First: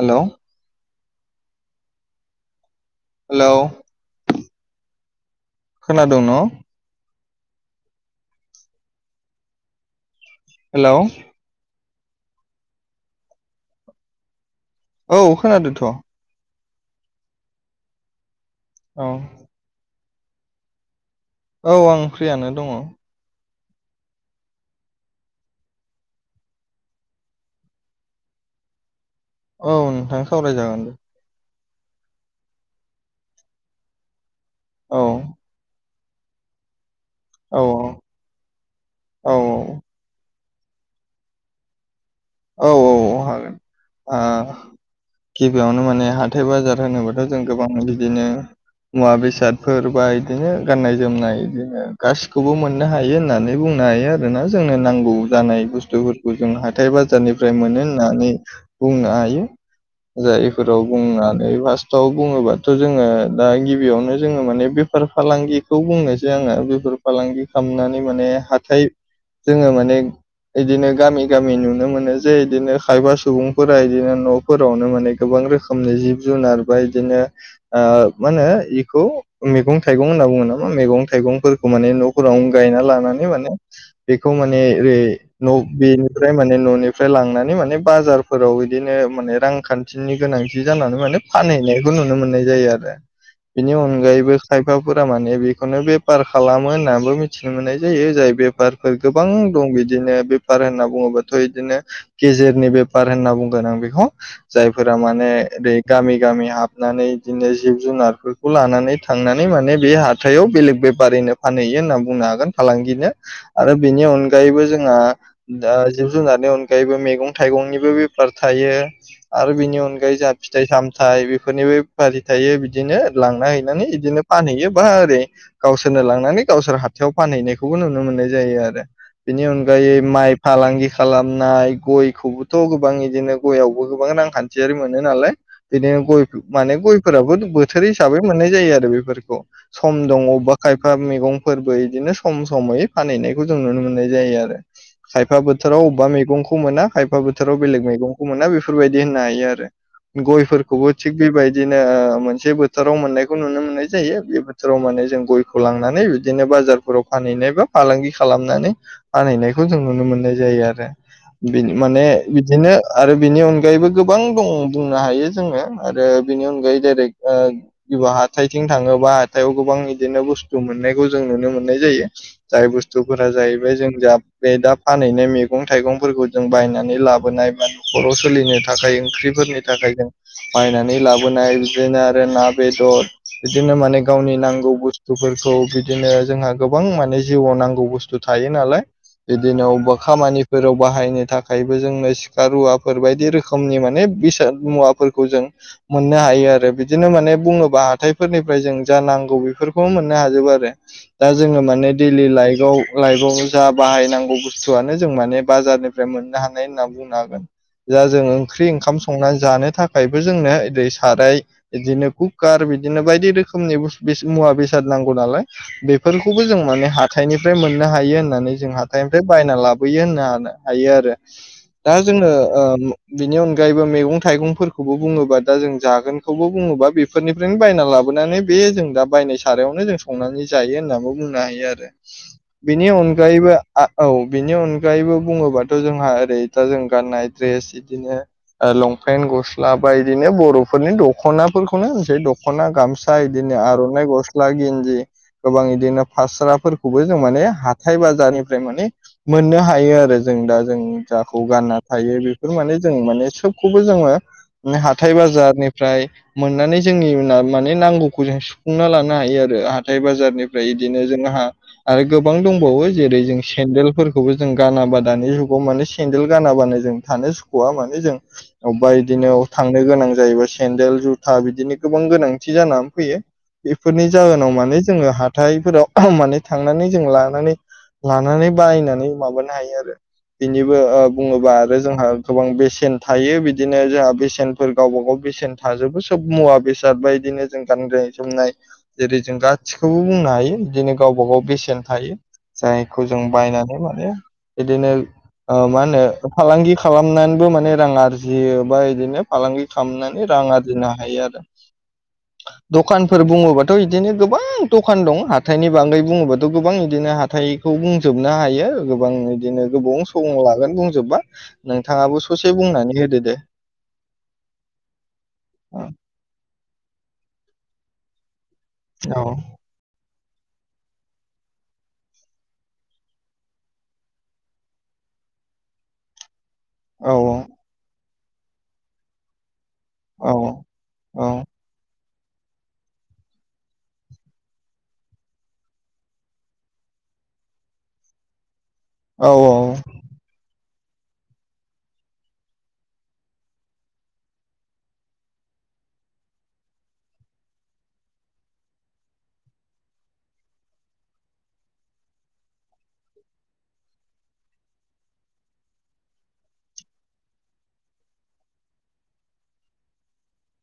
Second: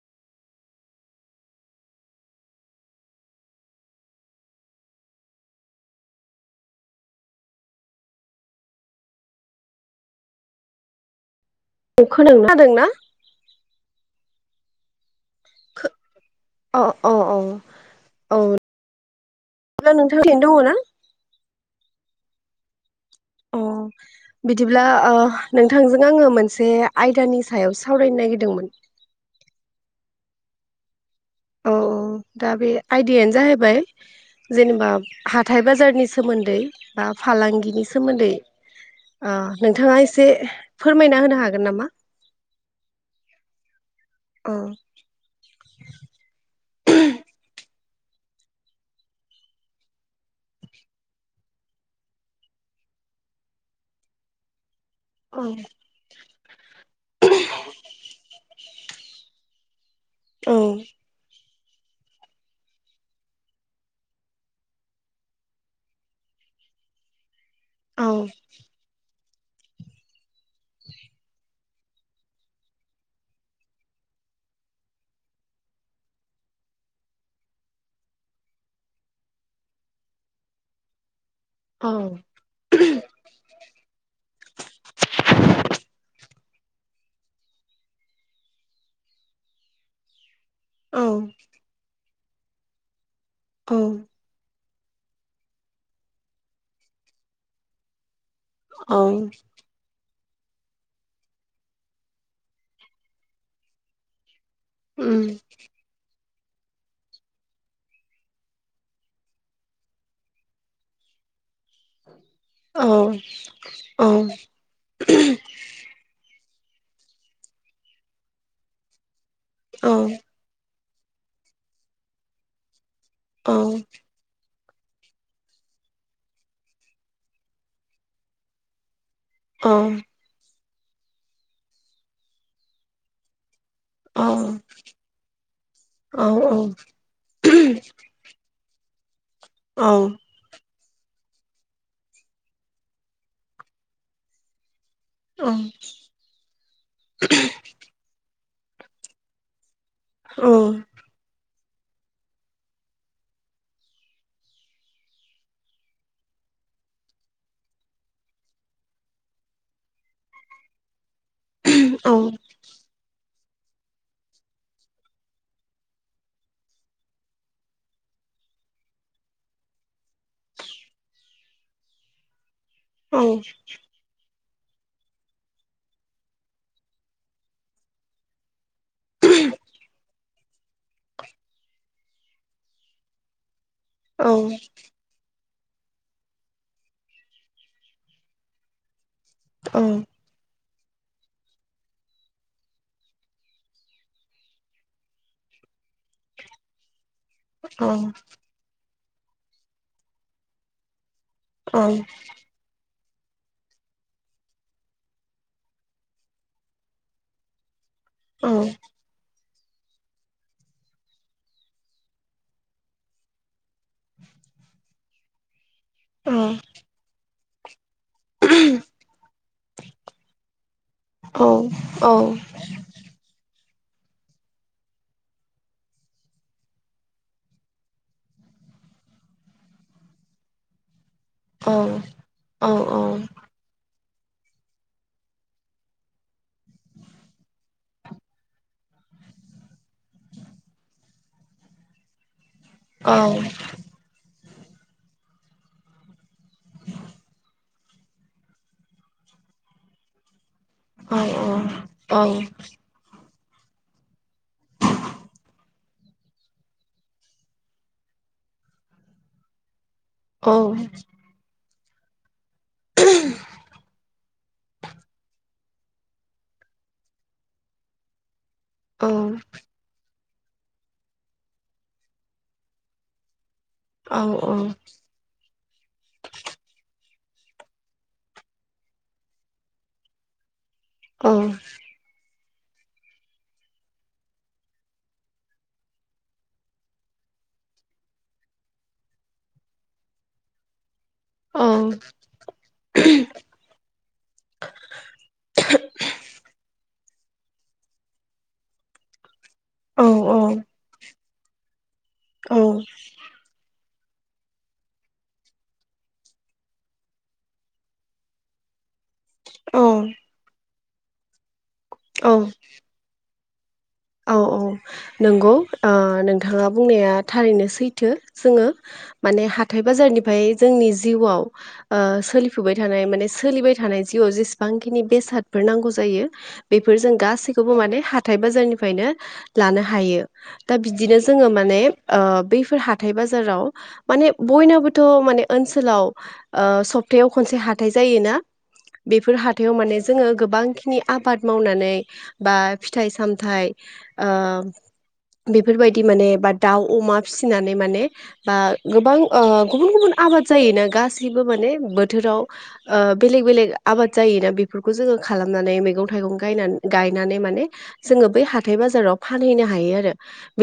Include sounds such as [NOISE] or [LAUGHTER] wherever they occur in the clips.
Hello hello खोनादोंं न' hello नों खो [UNINTELLIGIBLE] दोंना औ खोनादोंथ' अ अ अ औ औ दा नोंथां ओरैनो दङ ना? औ आं फ्रियानो दङ अ बिदिब्ला ओ नोंथांजों आङो मोनसे आयदानि सायाव सावरायनो नागिरदोंमोन औ नोंथां सावरायजागोन दे औ औ दा बे आयदायानो जाहैबाय जेनेबा औ हाथाय बाजारनि सोमोन्दै बा औ फालांगिनि सोमोन्दै औ ओ नोंथाङा एसे फोरमायना होनो हागोन नामा औ औ औ हागोन ओ औ गिबियावनो माने हाथाय बाजार होनोब्लाथ' जों गोबां बिदिनो मुवा बेसादफोर बा इदिनो गाननाय जोमनाय बिदिनो गासिखौबो मोननो हायो होननानै बुं नो हायो आरोना जोंनो नांगौ गौ औ जानाय बुस्थुफोरखौ जों हाथाय बाजारनिफ्राय मोनो होननानै बुंनो हायो औ जायफोराव बुंनानै फारस्टआव बुङोबाथ' जोङो दा गिबियावनो जोङो माने बेफार फालांगिखौ बुनोसै आङो बेफार फालांगि खामनानै माने हाथाय जोङो माने इदिनो गामि गामि नुनो मोनो जे इदिनो खायबा सुबुंफोरा इदिनो न'फोरावनो माने गोबां रोखोमनि जिब जुनार बा इदिनो नो ओ मा होनो इखौ मैगं थाइगं होनना बुङो नामा मैगं थाइगं फोरखौ औ माने न'फोरावनो गायना लानानै माने बेखौ माने ओरै न' बेनिफ्राय माने न'नि फ्राय लांनानै माने बाजारफोराव इदिनो माने रांखान्थिनि गोनांथि थि जानानै औ माने फानहैनायखौ नुनो मोननाय जायो आरो बिनि औ अनगायैबो खायफाफोरा माने बेखौनो बेफार खालामो होननाबो मिथिनो मोननाय जायो जाय बेफारफोर औ गोबां दं बिदिनो बेफार होनना बुङोबाथ' इदिनो गेजेरनि बेफार होनना बुंगोन आं बेखौ जायफोरा उम माने ओरै गामि गामि हाबनानै इदिनो जिब जुनारफोरखौ लानानै थांनानै माने बे हाथायाव बेलेग बेफारिनो फानहैयो होनना बुंनो हागोन औ फालांगिनो औ आरो बेनि औ अनगायैबो जोंहा ओ जिब जुनारनि अन गायैबो मैगं थाइगंनिबो बेफार थायो आरो बिनि अनगायै जोंहा फिथाइ साम थाय बेफोरनि बे फारि थायो बिदिनो लांना हैनानै औ इदिनो फानहैयो बा ओरै गावसोरनो लांनानै गावसोर हाथायाव फानहैनायखौबो नुनो मोननाय जायो आरो। बेनि औ अनगायै माइ फालांगि खालामनाय गयखौबोथ' गोबां इदिनो गयावबो गोबां औ रांखान्थियारि मोनो नालाय बिदिनो औ गय माने गयफोराबो बोथोर हिसाबै मोनो नाय जायो आरो बेफोरखौ सम दङ बा खायफ हा मैगंफोरबो बिदिनो सम समै फानहैनायखौ जों नुनो मोननाय जायो आरो। खायफा बोथोराव अबेबा मैगंखौ मोना खायफा बोथोराव बेलेग मैगंखौ मोना बे फोरबायदि होननो हायो आरो गयफोरखौबो थिग बेबाय बिदिनो मोनसे बोथोराव मोननाय नुनो मोननाय जायो बे बोथोराव माने जों गयखौ लांनानै बिदिनो बाजारफोराव फानहैनाय बा फालांगि खालामनानै फानहैनायखौ जों नुनो मोननाय जायो आरो। बि माने बिदिनो आरो बिनि अन अनगायैबो गोबां दं बुंनो हायो जोङो आरो बिनि अनगायै डाइरेक्ट ओ गो हाथिं थाङोबा हाथायाव गोबां बिदिनो बुस्थु मोननायखौ जों नुनो मोननाय जायो। जाय बुस्थुफोरा जाहैबाय जों दा बे दा फानहैनाय मैगं थाइगंफोरखौ जों बायनानै लाबोनाय बा न'खराव सोलिनो थाखाय ओंख्रिफोरनि थाखाय जों बायनानै लाबोनाय बिदिनो आरो ना बेदर बिदिनो माने औ गावनि नांगौ बुस्थुफोरखौ बिदिनो जोंहा गोबां माने जिउआव नांगौ बुस्थु थायो नालाय बिदिनो अबेबा खामानि फोराव बाहायनो थाखायबो जोंनो सिखा रुवाफोर बायदि रोखोमनि माने बेसाद मुवाफोरखौ जों माननो हायो आरो बिदि बिदिनो माने बुङोबा हाथायफोरनिफ्राय जों जा नांगौ बेफोरखौ मोननो हाजोबो आरो। दा जोङो माने दैलि लाइकआव लाइफआव जा बाहायनांगौ बुस्थुआनो जों माने बाजारनिफ्राय मोननो हानाय होनना बुंनो हागोन दा जों ओंख्रि ओंखाम संनानै जानो थाखायबो जोंनो ओरै साराय बिदिनो कुकार बिदिनो बायदि रोखोम रोखोमनि बे मुवा बेसाद नांगौ नालाय बेफोरखौबो जों माने हााथाइनिफ्राय मोन हायो होननानै जों हाथायनिफ्राय बायना लाबोयो होनना हा हायो आरो दा जोङो ओ बिनि अनग गायबो मैगं थाइगंफोरखौबो बुङोबा दा जों जागोनखौबो बुङोबा बेफोरनिफ्रायनो बायना लाबोनानै बे बे जों दा बायनाय सारायावनो जों संनानै जायो होनना बुं बुंनो हायो आरो बिनि अनगायैबो आ औ बिनि अनगायैबो बुङोबाथ' जोंहा ओरै दा जों गाननाय द्रेस बिदिनो लंपेन गस्ला बा बिदिनो बर'फोरनि दख'नाफोरखौनो होनसै दख'ना गामसा बिदिनो आर'नाइ गस्ला गस्ला गिन्ज गोबां बिदिनो फास्राफोरखौबो जों माने हाथाय बाजारनिफ्राय माने मोननो हायो आरो जों दा जों जाखौ गानना थायो बेफोर माने जों माने सोब खौबो जोङो हाथाय बाजारनिफ्राय मोननानै जोंनि माने नांगौखौ जों सुफुंना लानो हायो आरो। हाथाइ औ बाजारनिफ्राय इदिनो जोंहा ओ गोब गोबां दंबावो जेरै जों सेन्देलफोरखौबो जों गाना बा ग माने सेन्देल गानाबानो जों थानो सुखुवा माने जों अबबा बिदिनो थांनो गोनां जाहैबा सेन्देल जुथा बिदिनो गोबां गोनांथि जानानै फैयो। बेफोरनि जाहोनाव माने जोङो हाथायफोराव माने थांनानै जों ला लानानै बायनानै माबानो हायो आरो। निबो बुङोबा आरो जोंहा गोबां बेसेन थायो बिदिनो जोंहा बेसेनफोर गावबा गाव बेसेन थाजोबो सोब मुवा बेसाद बायदि बिदिनो जों गाननाय जोमनाय जेरै जों गासिखौबो बुंनो हायो बिदिनो गावबा गाव बेसेन थायो जायखौ जों बायनानै माने बिदिनो मा होनो फालांगि खालामनानैबो माने रां आरजियो बा बिदिनो फालांगि खालामनानै रां आरजिनो हायो आरो दखानफोर बुङोबाथ' इदिनो गोबां दखान दं। हाथाइनि बागै बुङोबाथ' गोबां बिदिनो हाथाइखौ बुंजोबनो हायो गोबां बिदिनो गोबौ समाव लागोन बुंजोबबा। नोंथाङाबो औ ससे बुंनानै होदो दे। औ औ नंगौ। औ ओ नोंथाङा बुंनाया थारैनो सैथो। जोङो माने हाथाय बाजारनि फाय जोंनि जिउआव ओ सोलिफुबाय थानाय माने सोलिबाय थानाय जिआव जेसेबांखिनि बे बेसादफोर नांगौ जायो। बेफोर औ जों गासैखौबो माने हाथाइ बाजारनिफ्रायनो लानो हायो। औ दा बिदिनो औ जोङो माने ओ बैफोर हाथाइ बाजाराव माने बयनाबोथ' माने ओनसोलाव ओ सप तायाव खनसे हाथाय जायोना। औ बेफोर हाथायाव माने जोङो गोबां खिनि नि आबाद मावनानै बा फिथाइ सामथाइ ओ बेफोरबायदि माने बा दाउ अमा फिसिनानै माने बा गोबां ओ गुबुन गुबुन आबाद जायोना गासैबो माने बोथोराव ओ बेलेग बेलेग आबाद जायोना बेफोरखौ जोङो खालामनानै मैगं थाइगं गायनान गायनानै माने जोङो बै हा हाथाय बाजाराव फानहैनो हायो आरो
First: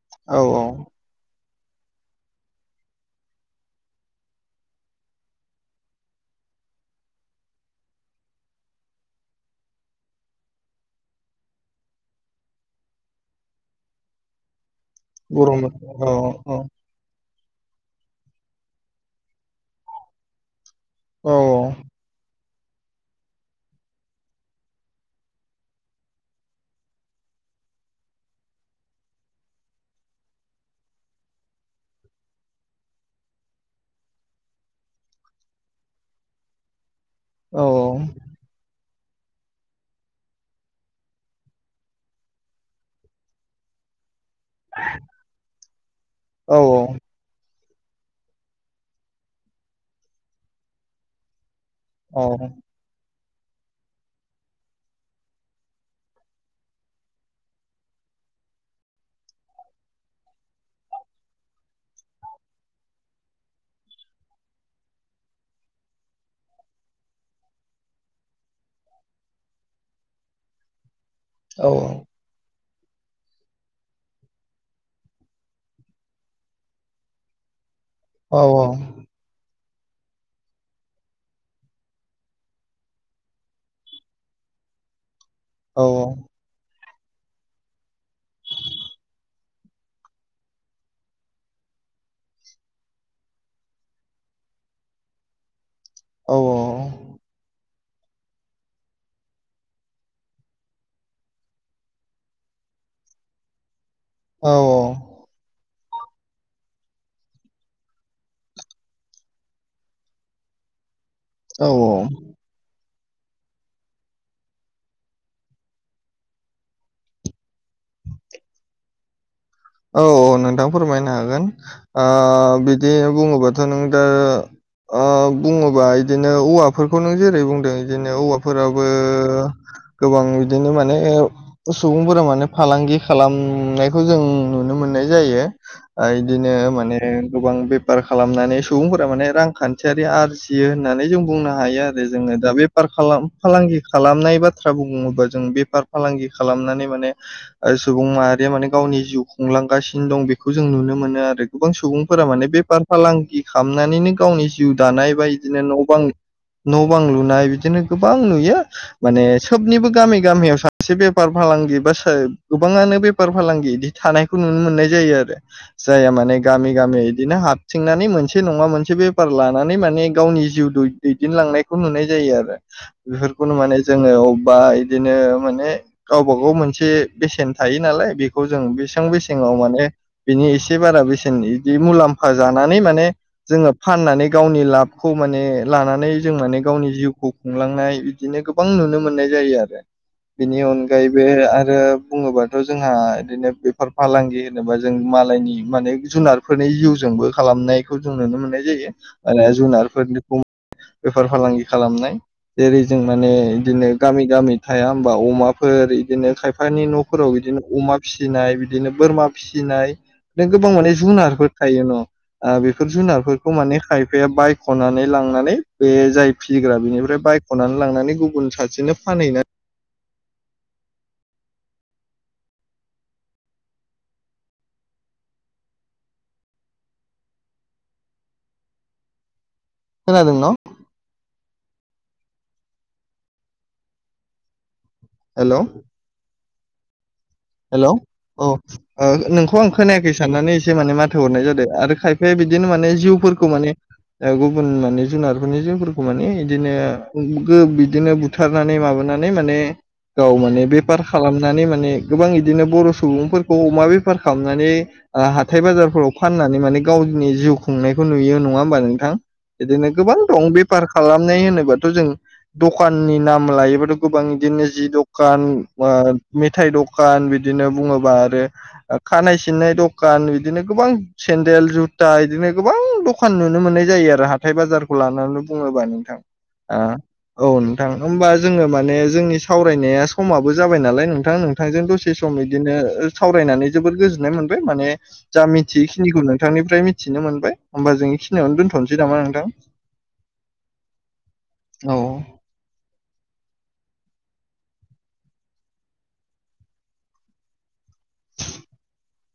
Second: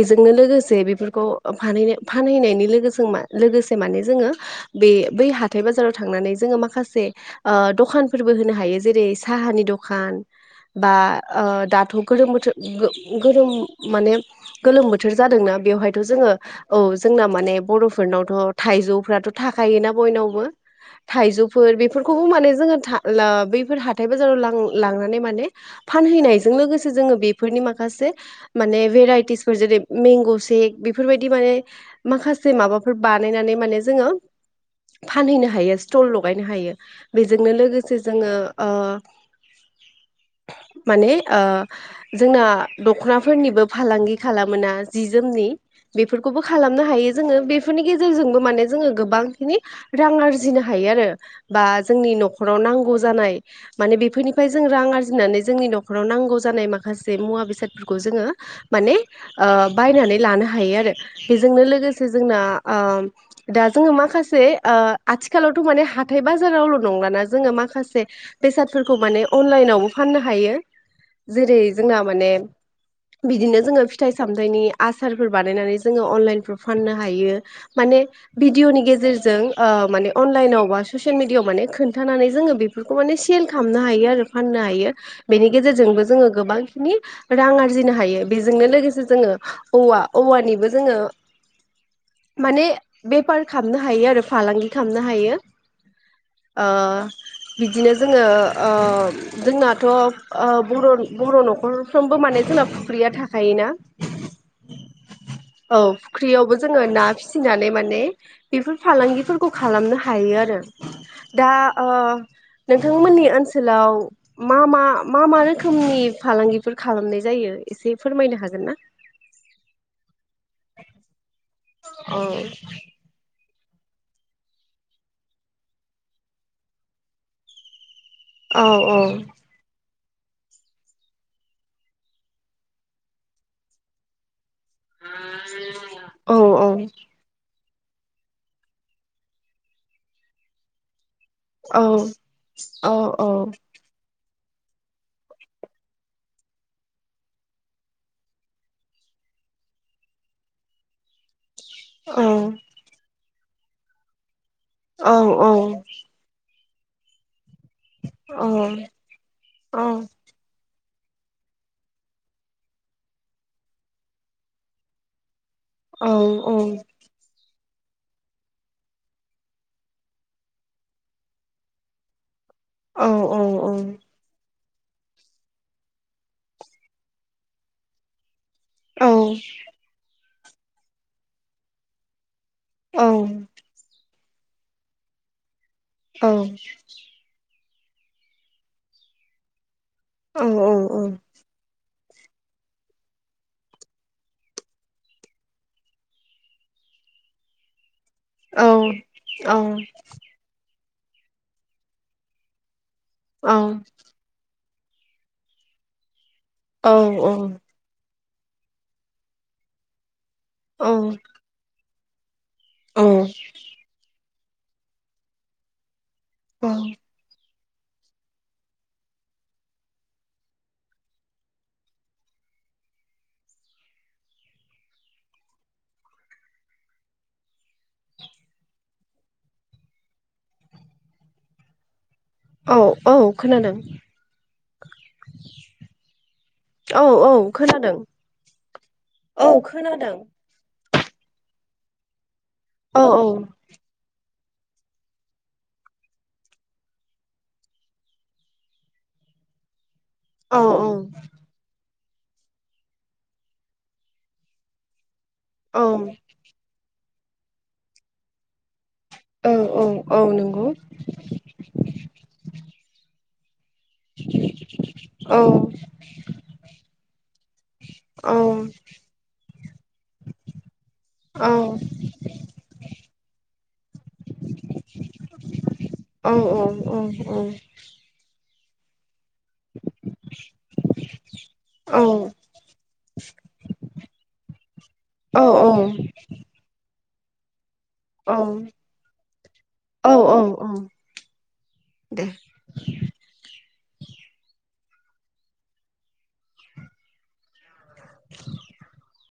बेजोंनो औ लोगोसे बेफोरखौ फानहैनो फानहैनायनि लोगोजों मा लोगोसे माने जोङो बे बै हाथाय बाजाराव थांनानै जों जोङो माखासे ओ दखानफोरबो होनो हायो जेरै साहानि दखान। बा ओ दाथ' गोलोम बोथो गो-गोरोम माने गोलोम बोथोर जादोंना बर' बेवहायथ' औ जोङो औ जोंना माने बर'फोरनावथ' थाइजौफ्राथ' थाखायोना बयनावबो। औ थाइजौफोर बेफोरखौबो माने जोङो था ला बैफोर हाथाय बाजाराव लां-लांनानै माने फानहैनायजों लोगोसे जोंङो बेफो फोरनि माखासे माने भेराइटिसफोर जेरै मेंग' सेक बेफोरबायदि माने माखा से माबाफोर बानायनानै माने जोङो फानहैनो हायो स्टल लगायनो हायो। बेजोंनो लोगोसे जोङो ओ माने ओ जोंना दख'नाफोरनिबो फालांगि खालामोना जि जोमनि। बेफोरखौबो औ खालामनो हायो जोङो। बे फोरनि गेजेरजोंबो माने जोङो गोबांखिनि रां आरजिनो हायो आरो। बा जोंनि औ न'खराव नांगौ जानाय माने बेफोरनिफाय जों रां आरजिनानै जोंनि न'खराव नांगौ जानाय मा खासे मुवा बेसादफोरखौ जोङो माने ओ बायनानै लानो हायो आरो बेजोंनो लो गोसे जोंना ओम दा जोङो माखासे ओ आथिखालावथ' माने हाथाय बाजारावल' नंला ना जोङो माखासे बेसाद फोरखौ माने अनलाइन आवबो फान्नो हायो। जेरै औ जोंना माने बिदिनो जोङो फिथाइ सामथाइनि आसारफोर बानायनानै जोङो अनलाइनफ्राव फाननो हायो। माने औ भिडिअ'नि गेजेरजों ओ‌ माने अनलाइनाव बा ससियेल मिडियायाव माने खोन्थानानै जोङो बेफोरखौ माने सेल खामनो हायो आरो फान नो हायो। बेनि औ गेजेरजोंबो जोङो गोबां नि रां आरजिनो हायो। बेजोंनो लोगोसे जोङो औवा, औवानिबो जोङो माने बेपार खामनो हायो आरो फालांगि खामनो हायो। औ ओ बिदिनो जोङो ओ जोंनाथ' ओ बर' बर' न' खरफ्रोमबो माने जोंना फुख्रिया थाखायोना। औ औ। औ फुख्रियावबो जोङो ना फिसिनानै माने बेफोर फालांगिफोरखौ खालामनो हायो आरो। दा औ ओ नों थांमोननि ओनसोलाव मा मा मा मा रोखोमनि फालांगिफोर खालामनाय जायो? एसे फोरमायनो हागोन ना? औ औ नोंथां फोरमायनो हागोन ओ औ बिदि बुङोबा ' नोंदो ओ बुङोबा इदिनो औवाफोरखौ नों जेरै बुंदों बिदिनो औ औवाफोराबो औ गोबां बिदिनो माने ओ सुबुंफोरा माने फालांगि खालामनायखौ जों नुनो मोननाय जायो ओ औ इदिनो माने गोबां बे फार खालामनानै सुबुंफोरा माने रांखान्थियारि आरजियो होननानै जों बुंनो हायो औ आरो जोङो दा बेफार औ खालाम फालांगि खालामनाय बाथ्रा बुङोबा जों बेफार फालांगि खालामनानै माने ओ सुबुं माहारिया माने गावनि जिउखौ खुंलांगासिनो दं बेखौ जों नुनो मोनो आरो गोबां औ सुबुंफोरा माने बेफार फालांगि खामनानैनो गावनि जिउ औ दानाय बा बिदिनो न' बां न' बां लुनाय बि दिनो गोबां औ नुयो माने सोबनिबो गामि गामियाव सा एसे बेफार फालांगि बा स गोबाङानो बेफार फालांगि बिदि थानायखौ नुनो मोननाय जायो आरो जाया माने गामि गामि इदिनो हाथ संनानै मोनसे नङा मोनसे बेफार लानानै माने गावनि जिउ दै दैदेनलांनायखौ नुनाय जायो आरो औ औ बेफोरखौनो माने औ जोङो बा बिदिनो माने गावबा गाव मोनसे बेसेन थायो नालाय बेखौ जों औ बेसेबां बेसेङाव माने बिनि एसे बारा बेसेन बिदि मुलाम्फा बा जानानै माने जोङो फाननानै गावनि लाबखौ माने लानानै जों माने गावनि जिउखौ खुंलांनाय बिदिनो गोबां नुनो मोननाय जायो आरो बेनि अनगायैबो आरो बुङोबाथ' जोंहा बिदिनो फालांगि होनोबा जों मालायनि माने जुनारफोरनि जिउजोंबो खालामनाय जों नुनो मोननाय जायो जुनारफोरनिखौ बेफार फालांगि खालामनाय जेरै जों माने बिदिनो गामि गामि थाया होमबा अमाफोर बिदिनो खायफानि न'फोराव बिदिनो अमा फिसिनाय बिदिनो बोरमा फिसिनाय गोबां माने जुनारफोर थायो न' बेफोर जुनारफोरखौ माने खायफाया बायख'नानै लांनानै बे जायो। फिसिग्रा बिनिफ्राय बाइक खनानै लांनानै गुबुन सासेनो फानहैनो? खोनादोंन'? औ औ खोनादों। हेलौ औ औ हेल' खोनादों। औ औ नोंखौ आं खोनायाखै खोनादों। साननानै एसे माने माथो हरनाय जादों आरो खायफ ओमफ्राय बिदिनो माने औ जिउफोरखौ माने गुबुन माने जुनारफोरनि जिउफोरखौ माने बिदिनो बिदिनो बुथारनानै माबानानै मान माने गाव औ माने बेफार खालामनानै माने गोबां बिदिनो बर' सुबुंफोरखौ अमा बेफार खालामनानै हाथाय औ बाजारफोराव फाननानै माने गावनि जिउ खुंनायखौ नुयो नङा होमबानो औ बिदिनो औ औ गोबां दं नंगौ। बेफार खालामनाय होनोबाथ' जों दखाननि नाम लायो। गोबां बिदिनो जि औ दखान मेथ दख दखान बिदिनो बुङोबा औ आरो खानाय सिननाय दखान बिदिनो गोबां औ सेन्देल जुथ दा बिदिनो गोबां दखान नुनो मोननाय जायो आरो हाथाय बाजारखौ लानानै बुङोबा नोंथां औ औ नोंथां होमबा जोङो माने जोंनि सावरायनाया समाबो जाबाय नालाय नोंथां नों नोंजों दसे सम बिदिनो सावरायनानै जबोोर गोजोननाय मोनबाय माने जा औ मिथियैखिनिखौ नोंथांनिफ्राय मिथिनो मोनबाय हबा जों इखिनियावनो दोनथ'नोसै नामा नोंथां औ औ औ दे [INAUDIBLE]